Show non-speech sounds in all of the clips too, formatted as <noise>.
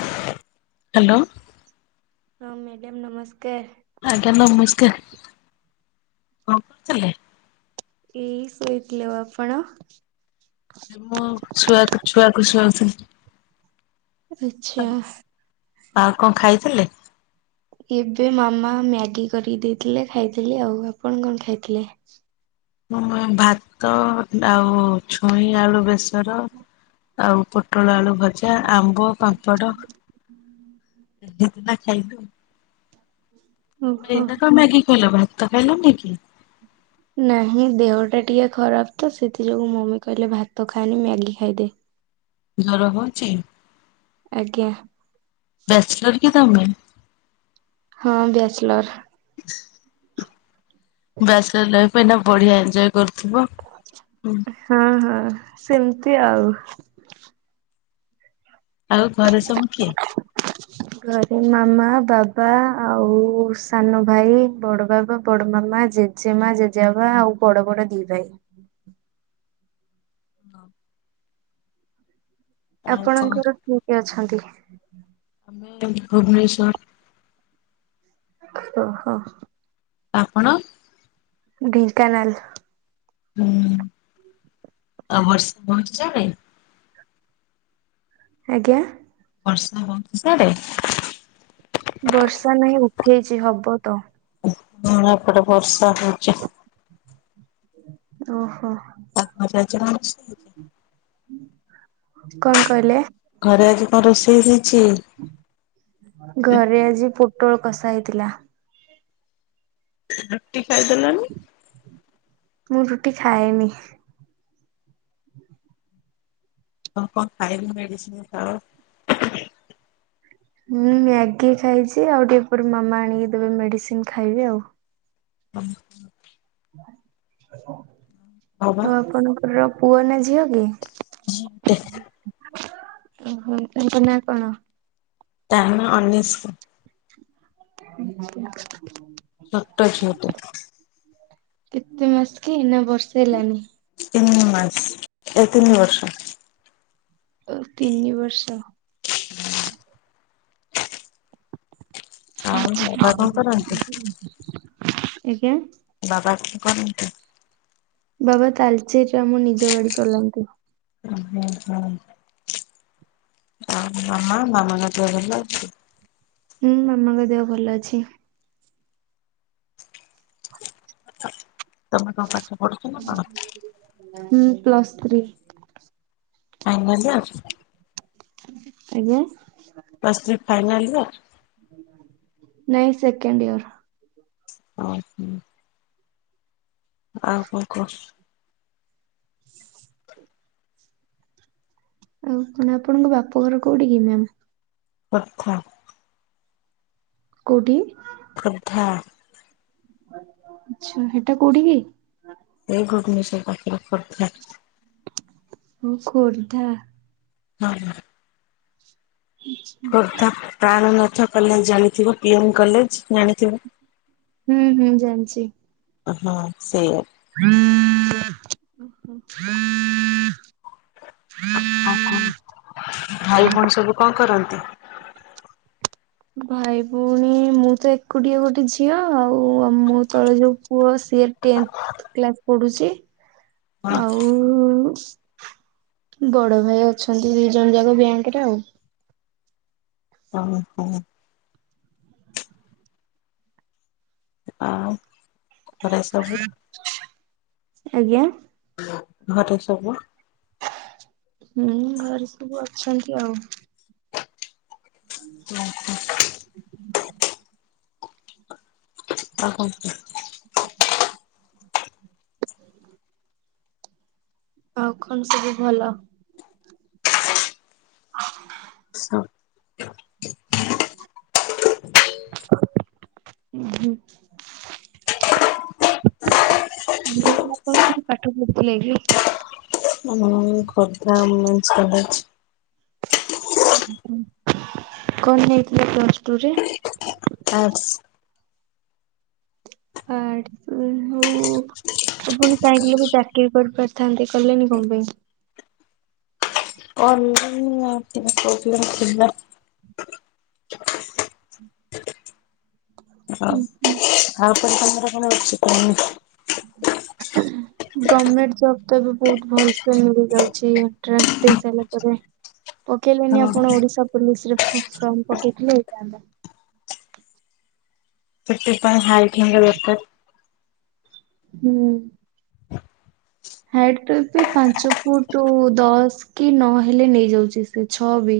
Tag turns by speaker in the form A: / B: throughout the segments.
A: Hello.
B: ହଁ madam ନମସ୍କାର।
A: ଆଜ୍ଞା ନମସ୍କାର, କଣ୍ କରୁଥିଲେ?
B: ଏଇ ଶୋଇଥିଲି, ଆଉ ଆପଣ?
A: ମୁଁ ଛୁଆକୁ ଛୁଆକୁ ସୁଆଉଥିଲି।
B: ଆଚ୍ଛା।
A: ଆଉ କଣ ଖାଇଥିଲେ?
B: ଏବେ ମାମା ମ୍ୟାଗି କରିକି ଦେଇଥିଲେ ଖାଇଥିଲି ଆଉ, ଆପଣ କଣ ଖାଇଥିଲେ?
A: ମୁଁ ଭାତ ଆଉ ଛୁଇଁ ଆଳୁ ବେସର ଆଉ ପୋଟଳ ଆଳୁ ଭଜା ଆମ୍ବ, ପାମ୍ପଡ଼, ଏମିତି ନା ଖାଇଲୁ। ତମେ
B: ଓହୋ।
A: ଏଇନା କଣ୍ ମ୍ୟାଗି ଖାଇଲ ଭାତ ଖାଇଲନି କି?
B: ନାହିଁ ଦେହ ଟା ଟିକେ ଖରାପ ତ ସେଥିଯୋଗୁ ମମି କହିଲେ ଭାତ ଖାନି ମ୍ୟାଗି ଖାଇଦେ।
A: ଜର ହଉଛି?
B: ଆଜ୍ଞା।
A: କିଦାମ ମ
B: ହଁ ବ୍ୟାଚଲର୍।
A: ବ୍ୟାଚଲର୍ ଲାଇଫ ଏଇନା ବଢିଆ ଏଞ୍ଜୟ୍ କରୁଥିବ। ହୁଁ
B: ହଁ ହଁ ସେମିତି ଆଉ
A: ଆଉ ଘରେ ସବୁ କିଏ?
B: ମା, ବାବା ଆଉ ସାନ ଭାଇ, ବଡ ବାବା, ବଡ ମାମା, ଜେଜେମା, ଜେଜେବା ବାବା ଆଉ ବଡ ବଡ ଦି ଭାଇ।
A: ଆଉ କଣ?
B: ଆପଣଙ୍କର କିଏ କିଏ ଅଛନ୍ତି?
A: ଆମେ ଭୁବନେସ୍ଵର।
B: ଓ ହୋ।
A: ଆପଣ?
B: ମୁଁ ଢେଙ୍କାନାଳ।
A: ହଁ ଆ ବର୍ଷା ବର୍ଛା ନାଇ?
B: ଆଜ୍ଞା?
A: ବର୍ଷା ହଉଛି ସାଡେ?
B: ବର୍ଷା ନାହିଁ, ଉଠେଇଛି ହବ ତ।
A: ହଁ ଏପଟେ ବର୍ଷା ହଉଛି।
B: ଓହୋ।
A: ତମର ଆଜି କଣ୍ ରୋଷେଇ?
B: କଣ କହିଲେ?
A: ଘରେ ଆଜି କଣ ରୋଷେଇ ହେଇ
B: ଘରେ ଆଜି ପୋଟଳ କଷା ହେଇଥିଲା।
A: ରୁଟି ଖାଇଦେଲନି?
B: ମୁଁ ରୁଟି ଖାଏନି।
A: କଣ କଣ ଖାଇକିନି ମେଡିସିନ୍ ଖାଅ?
B: ମୁଁ ମ୍ୟାଗି ଖାଇଛି ଆଉ ଟିକେ ପରେ ମାମା ଆଣିକି ଦେବେ ମେଡିସିନ ଖାଇବି ଆଉ।
A: ହୁଁ। ବାବା
B: ଆଉ ଆପଣଙ୍କର ପୁଅ ନା ଝିଅ କି?
A: ଝିଅଟେ।
B: ଉହୁଁ ତା ନା କଣ?
A: ତା ନା ଅନ୍ୱେଷା।
B: ହୁଁ।
A: ଛୋଟ ଝିଅଟେ।
B: କେତେ ମାସ କି ନା ବର୍ଷେ ହେଲାନି?
A: ତିନି ମାସ୍ ଏ ତିନି ବର୍ଷ
B: ଏ ତିନି ବର୍ଷ ।
A: ଆଉ ବାବା କଣ କରନ୍ତି?
B: ଛ ଏ।
A: ବାବା କି କରନ୍ତି।
B: ବାବା ତାଲଚେରରେ ଆମ ନିଜ ଗାଡି ଚଲାନ୍ତି।
A: ହୁଁ ହୁଁ ହୁଁ। ଆଉ ମାମାଙ୍କ ପ
B: ହୁଁ ମାମାଙ୍କ ଦେହ ଭଲ ଅଛି।
A: ଆ ତମେ କଣ ପାଠ? ପଢୁଛ ନା କଣ?
B: ହୁଁ ପ୍ଲସ୍ ଥ୍ରୀ।
A: ଫାଇନାଲି ଆଉ।
B: ଆଜ୍ଞା।
A: ପ୍ଲସ ଥ୍ରୀ ଫାଇନାଲ ନା।
B: ନାଇଁ ସେକେଣ୍ଡ ଇୟର।
A: ହଁ ହଁ ଆଉ କଣ କୁହ?
B: ଆଉ କଣ ଆପଣଙ୍କ ବାପଘର କୋଉଠି କି ମେମ୍
A: ଆଚ୍ଛା।
B: କୋଉଠି?
A: ଖୋର୍ଦ୍ଧା।
B: ଆଚ୍ଛା ସେଟା କୋଉଠିକି?
A: ଏ ଗୁରକୁ ମିଶେଇ ପାଞ୍ଚ <unintelligible>
B: ଉଁ ଖୋର୍ଦ୍ଧା।
A: ହଁ ହ। ଖୋର୍ଦ୍ଧା ପ୍ରାଣନାଥ କଲେଜ ଜାଣିଥିବ। ପିଏମ୍ କଲେଜ ଜାଣିଥିବ।
B: ହୁଁ ହୁଁ ଜାଣିଚି।
A: ହଁ ସେଇଆ।
B: ହୁଁ ହୁଁ।
A: ଭାଇ ଭଉଣୀ ସବୁ କଁ କରନ୍ତି?
B: ଭାଇ ଭଉଣୀ ମୁଁ ତ ଏକୁଟିଆ ଗୋଟେ ଝିଅ ଆଉ ମୋ ତଳେ ଯୋଉ ପୁଅ ସିଏ ଟେନଥ କ୍ଲାସ୍ ପଢୁଚି
A: ହଁ
B: ଆଉ ବଡ ଭାଇ ଅଛନ୍ତି ଦି ଜଣ ଯାକ ବ୍ୟାଙ୍କରେ ଆଉ।
A: ଅ ହୋ। ଆଉ <unintelligible> ସବୁ।
B: ଆଜ୍ଞା।
A: ଘରଟେ ସବୁ।
B: ହୁଁ ଘରେ ସବୁ ଅଛନ୍ତି ଆଉ।
A: ହୁଁ ହୁଁ। ଅହ।
B: ଆଉ କଣ ସବୁ ଭଲ? <inaudible>
A: ହଁ।
B: ଉ ହଁ। ମୁ ଆପଣ କୋଠି ପାଠ ପଢୁଥିଲେି କି?
A: ହଁ ଖଦା ଉମେନ୍ସ କଲେଜ୍।
B: କଣ ନେଇଥିଲେ ପ୍ଲସ ଟୁରେ?
A: ଆର୍ଟ୍ସ।
B: ଆର୍ଟ୍ସ ହଉ। ଆପଣ ଚାହିଁଥିଲେ ବି ଚାକିରୀ କରିପାରିଥାନ୍ତେ କିଲେନି କଣ ପାଇଁ?
A: <inaudible> କଣ <unintelligible> ଅଥିଲା ହଉ ଆପରେ ତମର କଣ ଅଛି କହୁନି।
B: ଗଭର୍ମେଣ୍ଟ ଜବ ତ ବି ଏବେ ବହୁତ ଭଲସେ ମିଳି ଯାଉଚି, ଏଣ୍ଟାନ୍ସ ଦେଇ ସାରିଲା ପରେ ପକେଇଲେନି
A: ହଁ
B: ଆପଣ ଓଡିଶା ପୋଲିସ ରେ ଫମ ଫ୍ରମ ପକେଇଥିଲେ ହେଇଥାନ୍ତା।
A: ପଟ ପାଇଁ ହାଇଟ ହବା ଦରକାର।
B: ହୁଁ। ହାଇଟ ତ ଏବେ ପାଞ୍ଚ ଫୁଟ ଦଶ କି ନଅ ହେଲେ ନେଇଯାଉଚି ସେ ଛଅ ବି।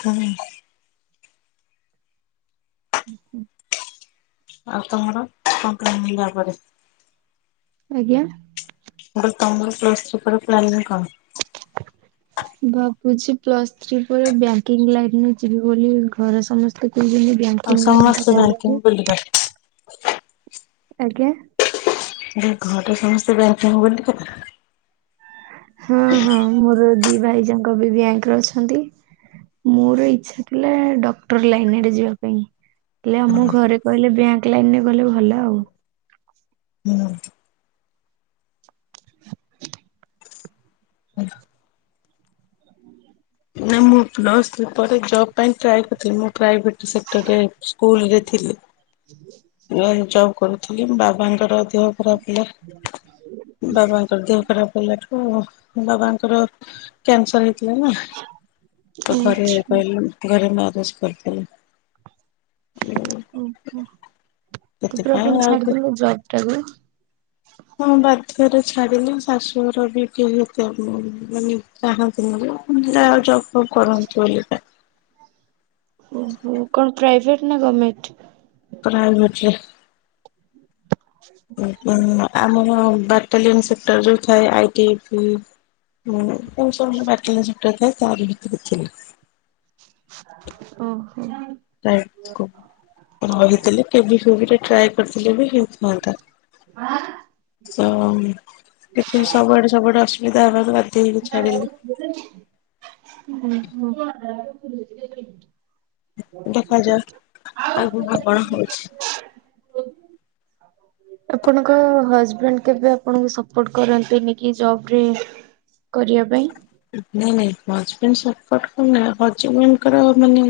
A: ହୁଁ।
B: ଉ ହୁଁ।
A: ଆଉ ତମର କମ୍ପ୍ଲେନ୍ ନିଲା ପରେ
B: ଆଜ୍ଞା।
A: ମୁ କହିଲି ତମର ପ୍ଲସ ଟୁ ପରେ ପ୍ଲାନିଂ କଣ?
B: ଭାବୁଚି ପ୍ଲସ୍ ଥ୍ରୀ ପରେ ବ୍ୟାଙ୍କିଙ୍ଗ ଲାଇନ ଯିବି ବୋଲି ଘରେ ସମସ୍ତେ କହୁଛନ୍ତି
A: ଆଉ
B: ବ୍ୟାଙ୍କିଙ୍ଗ ଲାଇନ ଟା
A: ସମସ୍ତେ
B: ଭଲ
A: କାହିଙ୍କି
B: ଯେ
A: ବୁଲିକ
B: ଆଜ୍ଞା।
A: ଘରେ ସମସ୍ତେ ବ୍ୟାଙ୍କି ବୋଲି କା
B: ହଁ ହଁ ମୋର ଦି ଭାଇ ଯାଙ୍କ ବି ବ୍ୟାଙ୍କରେ ଅଛନ୍ତି। ମୋର ଇଚଛା ଥିଲା ଡକ୍ଟର ଲାଇନରେ ଯିବା ପାଇଁ। ହେଲେ ଆମ ଘରେ କହିଲେ ବ୍ୟାଙ୍କ ଲାଇନରେ ଗଲେ ଭଲ ଆଉ।
A: ନା ମୁଁ ପ୍ଲସ୍ ପରେ ଜବ୍ ପାଇଁ ଟ୍ରାଏ କରିଥିଲି ମୁଁ ପ୍ରାଇଭେଟ୍ ସେତେକେ ସ୍କୁଲ୍ ରେ ଥିଲି, ନୂଆ ଜବ କରୁଥିଲି। ଥିଲି ବାବାଙ୍କର ଦେହ ଖରାପ ହେଲା ବାବାଙ୍କର ଦେହ ଖରାପ ହେଲାଠୁଁ ବାବାଙ୍କର କ୍ୟାନସର ହେଇଥିଲା ନା ତ
B: ଓ
A: ଘରେ
B: ଆଚ୍ଛା
A: କହିଲେ ଘରେ ମାରଜ କରିଦେଲେ।
B: ଓହୋ ତ ପୁରା
A: ସେଥିପାଇଁ
B: ପୁଣ
A: ଆଉ କେ
B: ଛାଡିଦେଲେ ଜବ ଟାକୁ?
A: ହଁ ବାଧ୍ୟରେ ଛାଡିଲି, ଶାଶୁଘର ବି ଟିକେ ସେତ ଆ ମାନେ ଚାହାନ୍ତିନି ନା। ଆଉ ଜବ ଫବ୍ କରନ୍ତୁ ବୋଲି କା
B: ଓହୋ କଣ ପ୍ରାଇଭେଟ ନା ଗଭର୍ମେଣ୍ଟ?
A: ପ୍ରାଇଭେଟରେ ଆମ ହଁ ବାଟାଲିୟନ ସେତେବେଳକୁ ଯୋଉ ଥାଏ ଆଇଟି ବି ଉଁ ଏମିତି ସବୁ <unintelligible> ଥାଏ ତାହା ବି <unintelligible>
B: ଓ।
A: ଣ କହିଥିଲେ କେବି ଫେବି ରେ ଟ୍ରାଇ କର କରିଥିଲେ ବି ହେଇଥାନ୍ତା। ତ ଟିକେ ସବୁଆଡ ସବୁଆଡେ ଅସୁବିଧା ହବାରୁ
B: ଓ ହୋ।
A: ଦେଖାଯାଉ ଆଗକୁ କଣ ହଉଛି।
B: <inaudible> ଆପଣଙ୍କ ହଜବେ ଣ୍ଡ କେବେ ଆପଣଙ୍କୁ ସପୋର୍ଟ କରନ୍ତିନି କି ଜବ ରେ କରିବା ପାଇଁ?
A: ନାଇଁ ନାଇଁ ହଜବେଣ୍ଡ ସପଟ କରୁନ ହଜବେଣ୍ଡଙ୍କର ମାନେ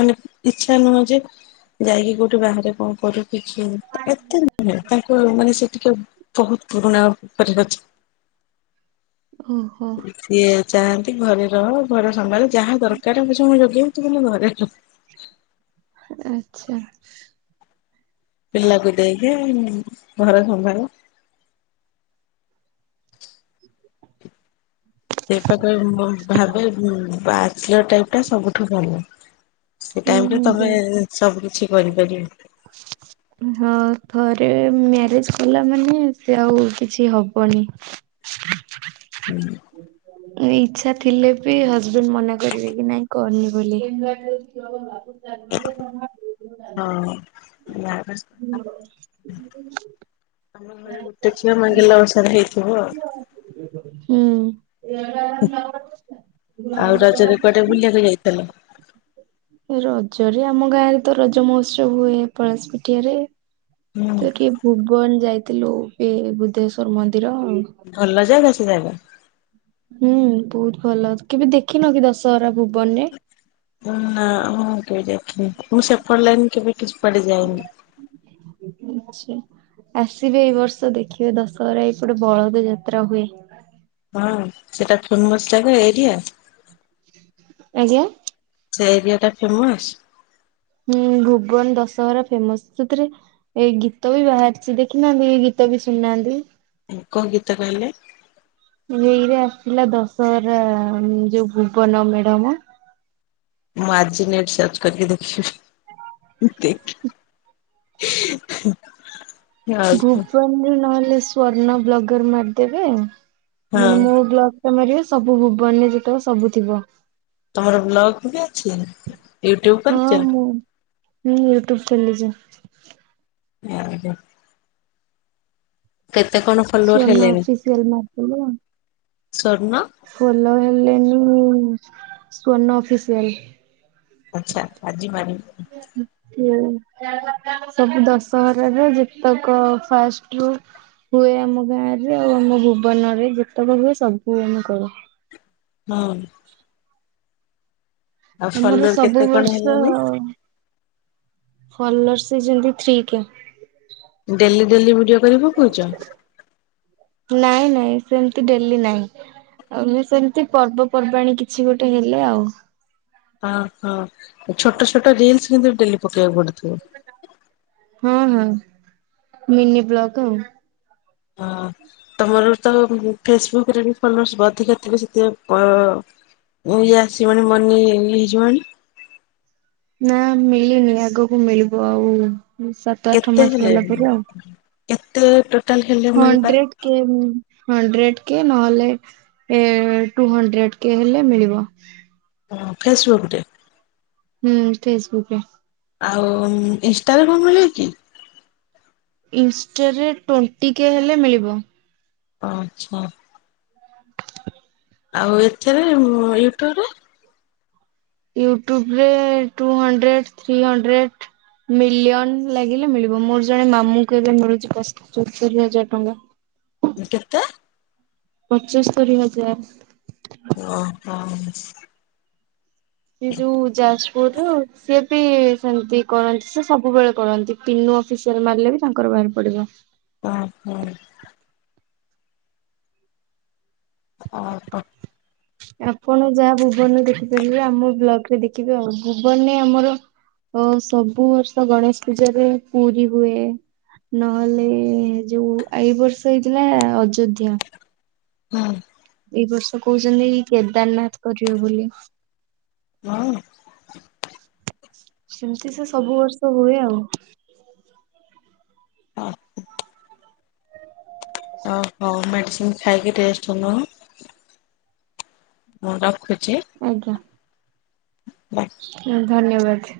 A: ମାନେ ଟି ଛାନୁଛି <unintelligible> ଯାଇକି କୋଉଠି ବାହାରେ କଣ କରୁ କିଛି। <unintelligible> କି ଏତେ ନୁହେଁ ତାଙ୍କ ମାନେ ସେ ଟିକେ ବହୁତ ପୁରୁଣା <inaudible> ପରିପଦ
B: ଓହୋ
A: ସିଏ ଚାହାନ୍ତି ଘରେ ରହ, ଘର ସମ୍ଭାଳ। ଯାହା ଦରକାର ମୁଁ ସମୟ <unintelligible> ଯୋଗେଇବି ତୁ କିନ୍ତୁ ଘରେ ରହ।
B: ଆଚ୍ଛା।
A: ପିଲାକୁ ଦେଇକି ଘର ସମ୍ଭଳ। ସେ ପାଖରେ ମୁଁ ଭାବେ <unintelligible> ବା ଟାଇପ ଟା ସବୁଠୁ ଭଲ। ସେ
B: ହୁଁ
A: ଟାଇମରେ ତମେ
B: ହୁଁ
A: ସବୁ କିିଛି କରିପାରିବ।
B: ହଁ <inaudible> ମ୍ୟାରେଜ କଲା ମାନେ ସେ ଆଉ କିଛି ହବନି। ଇଚ୍ଛା ଥିଲେ ବି ହଜବେଣ୍ଡ ମନା କରିବେ କି ନାଇଁ କରନି ବୋଲି।
A: ହଁ <inaudible> ଆମ ଘରେ ଗୋଟେ ଛୁଆ <unintelligible> ମାନେ ଗେଲ ବସର ହେଇଥିବ ଆଉ।
B: ଏ ଆ
A: ଆଉ ରଜରେ
B: ଗ
A: କୁଆଡେ ବୁଲିବାକୁ ଯାଇଥିଲ?
B: <unintelligible> ରଜରେ ଆମ ଗାଁରେ ତ ରଜ ମହୋତ୍ସବ ହୁଏ, ପଳାଶ ପିଠିଆରେ।
A: ହୁଁ
B: ତ ଟିକେ ଭୁବନ ଯାଇଥିଲୁ <inaudible> ବୁଦ୍ଧେଶ୍ବର ମ
A: ଭଲ ଜାଗା ସେ ଜାଗା?
B: ହୁଁ ବହୁତ ଭଲ କେବେ ଦେଖିନ କି ଦଶହରା ଭୁ
A: ନା ହଁ <unintelligible> ମୁଁ ଦେଖେ। ମୁଁ ସେପଟ ଲାଇନ୍ କେବେ କିଛି ପଡିଯାଏନି। <unintelligible>
B: ଆଚ୍ଛା। ଆସିବେ ଏଇ ବର୍ଷ ଦେଖିବେ ଦଶହରା ଏଇ ପଟେ ବଳଦ ଯାତ୍ରା ହୁଏ।
A: ହଁ ସେଟା ଫେମସ ଜାଗା ଏରିଆ।
B: ଆଜ୍ଞା?
A: ସେ ଏରିଆ ଟା ଫେମସ?
B: ହୁଁ ଭୁବନ ଦଶହରା ଫେମସ। ସେଥିରେ ଏଇ ଗୀତ ବି ବାହାରିଛି। ଦେଖିନାହାନ୍ତି ଗୀ ତ ବି ଶୁନାହାନ୍ତି?
A: ଏ କୋଉ ଗୀତ କହିଲେ?
B: ଏଇରେ ଆସିଲା ଦଶହରା ଯୋଉ ଭୁବନ ମେଡମ <unintelligible>
A: ମୁଁ ଆଜିି ନେଟ ସର୍ଚ୍ଚ କରିକି ଦେଖବି ଦେଖ ଆଉ କଣ
B: ଭୁବନ ନହେଲେ ସ୍ଵର୍ଣ୍ଣ ବ୍ଲଗର ମାରିଦେବେ। ମାନେ
A: ହଁ
B: ମୋ ବ୍ଲକ ଟା ମାରିବ ସବୁ ଭୁବନ ଯେତେକ ସବୁ ଥିବ।
A: ତମର ବ୍ଲଗ ବି ଅଛି? ୟୁଟୁବ
B: ହଁ
A: କରିଛ?
B: ମୁଁ ହୁଁ ୟୁଟ୍ୟୁବ ଚାଲିଛି।
A: <inaudible> କେତେ କଣ ଫଲୋଅର
B: ସ୍ଵର୍ଣ୍ଣ
A: ହେଲେଣିି?
B: ଅଫିସିଆଲ ମାରିଦେଲେ ଫଲୋ ହେଲେଣି ସ୍ଵର୍ଣ୍ ଅଫିସିଆଲ।
A: ଆଚ୍ଛା। ଆଜି ମାରିବି
B: ସବୁ ଦଶହରାରେ ଯେତକ ଫାଷ୍ଟ ହୁଁ ହୁଏ ଆମ ଗାଁ ରେ, ଆଉ ଆମ ଭୁବନରେ ଯେତେକ ହୁଏ? ସବୁ ଆମେ କରୁ।
A: ହଁ ଆଉ
B: ତମର
A: ଫଲୋର କେତେ
B: ସବୁ
A: କଣ
B: ବର୍ଷ
A: ହେଲେଣି
B: ଫଲୋଅର୍ସ ହେଇଛନ୍ତି three K.
A: Daily daily video କରି ପକଉଛ?
B: ନାଇଁ ନାଇଁ ସେମିତି ଡେଲି ନାହିଁ। ଆଉ ସେମିତି ପର୍ବପର୍ବାଣୀ କିଛି ଗୋଟେ ହେଲେ ଆଉ।
A: ଅହ ହଁ ଛୋଟ ଛୋଟ ରିଲ୍ସ କିନ୍ତୁ ଡେଲି ପକେଇବାକୁ ପଡେ?
B: ହଁ ହଁ ମିନି ବ୍ଲକ ଆଉ।
A: ହଁ ତମର ତ ଉଁ ଫେସବୁକରେ ବି ଫଲୋର୍ସ ଅଧିକା ଥିବେ ସେଥିପାଇଁ ପ ଓ ଇଏ ଆସିବଣି ମନି ଇଏ ହେଇଯିବଣି।
B: ନା ମିଳିନି ଆଗକୁ ମିଳିବ ଆଉ ସାତ ଆଠ
A: କେତେ
B: ମାସ
A: ହେଲେ
B: ଗଲା ପରେ ଆଉ।
A: କେତେ ଟୋ
B: ହଣ୍ଡ୍ରେଡ କେ ହୁଁ ଉଁ। ହଣ୍ଡ୍ରେଡ କେ ନହେଲେ ଏ ଟୁ ହଣ୍ଡ୍ରେଡ କେ ହେଲେ ମିଳିବ।
A: ଉଁ ଫେସବୁକ ଡେ।
B: ହୁଁ ଫେସବୁକର।
A: ଆଉ ଉମ୍ ଇନଷ୍ଟାରେ କଣ ମିଳେ କି?
B: ଇନଷ୍ଟାରେ ଟ୍ୱେଣ୍ଟି କେ ହେଲେ ମିଳିବ।
A: ଆଚ୍ଛା। ଆଉ ଏଥିରେ ୟୁଟ୍ୟୁବ ରେ?
B: ୟୁଟ୍ୟୁବ ରେ two hundred three hundred. Million ଲାଗିଲେ ମିଳିବ ମୋର ଜଣେ ମାମୁଁଙ୍କୁ ଏବେ ମିଳୁଛି ପଶ୍ ପଚସ୍ତରି ହଜାର ଟଙ୍କା।
A: କେତେ?
B: ପଚସ୍ତରୀ ହଜାର।
A: ଓ ହୋ।
B: ସେ ଯୋଉ ଯାଜପୁରୁ ସିଏ ବି ସେମତି କରନ୍ତି। ସେ ସବୁବେଳେ କରନ୍ତି ତିନୁ ଅଫିସିଆଲ ମାରିଲେ ବି ତାଙ୍କର ବାହାରି ପଡିବ।
A: ଅ ହୋ। ଅ ହୋ।
B: ଆପଣ ଯାହା ଭୁବନରେ ଦେଖିପାରିବେ ଆମ ବ୍ଲଗ ରେ ଦେଖିବେ। ଆଉ ଭୁବନରେ ଆମର ଅ ସବୁ ବର୍ଷ ଗଣେଶ ପୂଜାରେ ପୁରୀ ହୁଏ। ନହେଲେ ଯୋଉ ଏଇ ବର୍ଷ ହେଇଥିଲା ଅଯୋଧ୍ୟା।
A: ହୁଁ।
B: ଏଇ ବର୍ଷ କହୁଚନ୍ତି ଇ କେଦାରନାଥ କରିବେ ବୋଲି।
A: ହଁ।
B: ସେମିତି ସେ ସବୁ ବର୍ଷ ହୁଏ ଆଉ।
A: ହଁ। ଅହୋ ମେଡ଼ିସିନ ଖାଇକି ଟେଷ୍ଟ ସବୁ ନଉନୁ। ମୋର।
B: ଆଜ୍ଞା।
A: ବାଏ।
B: ହଁ ଧନ୍ୟବାଦ।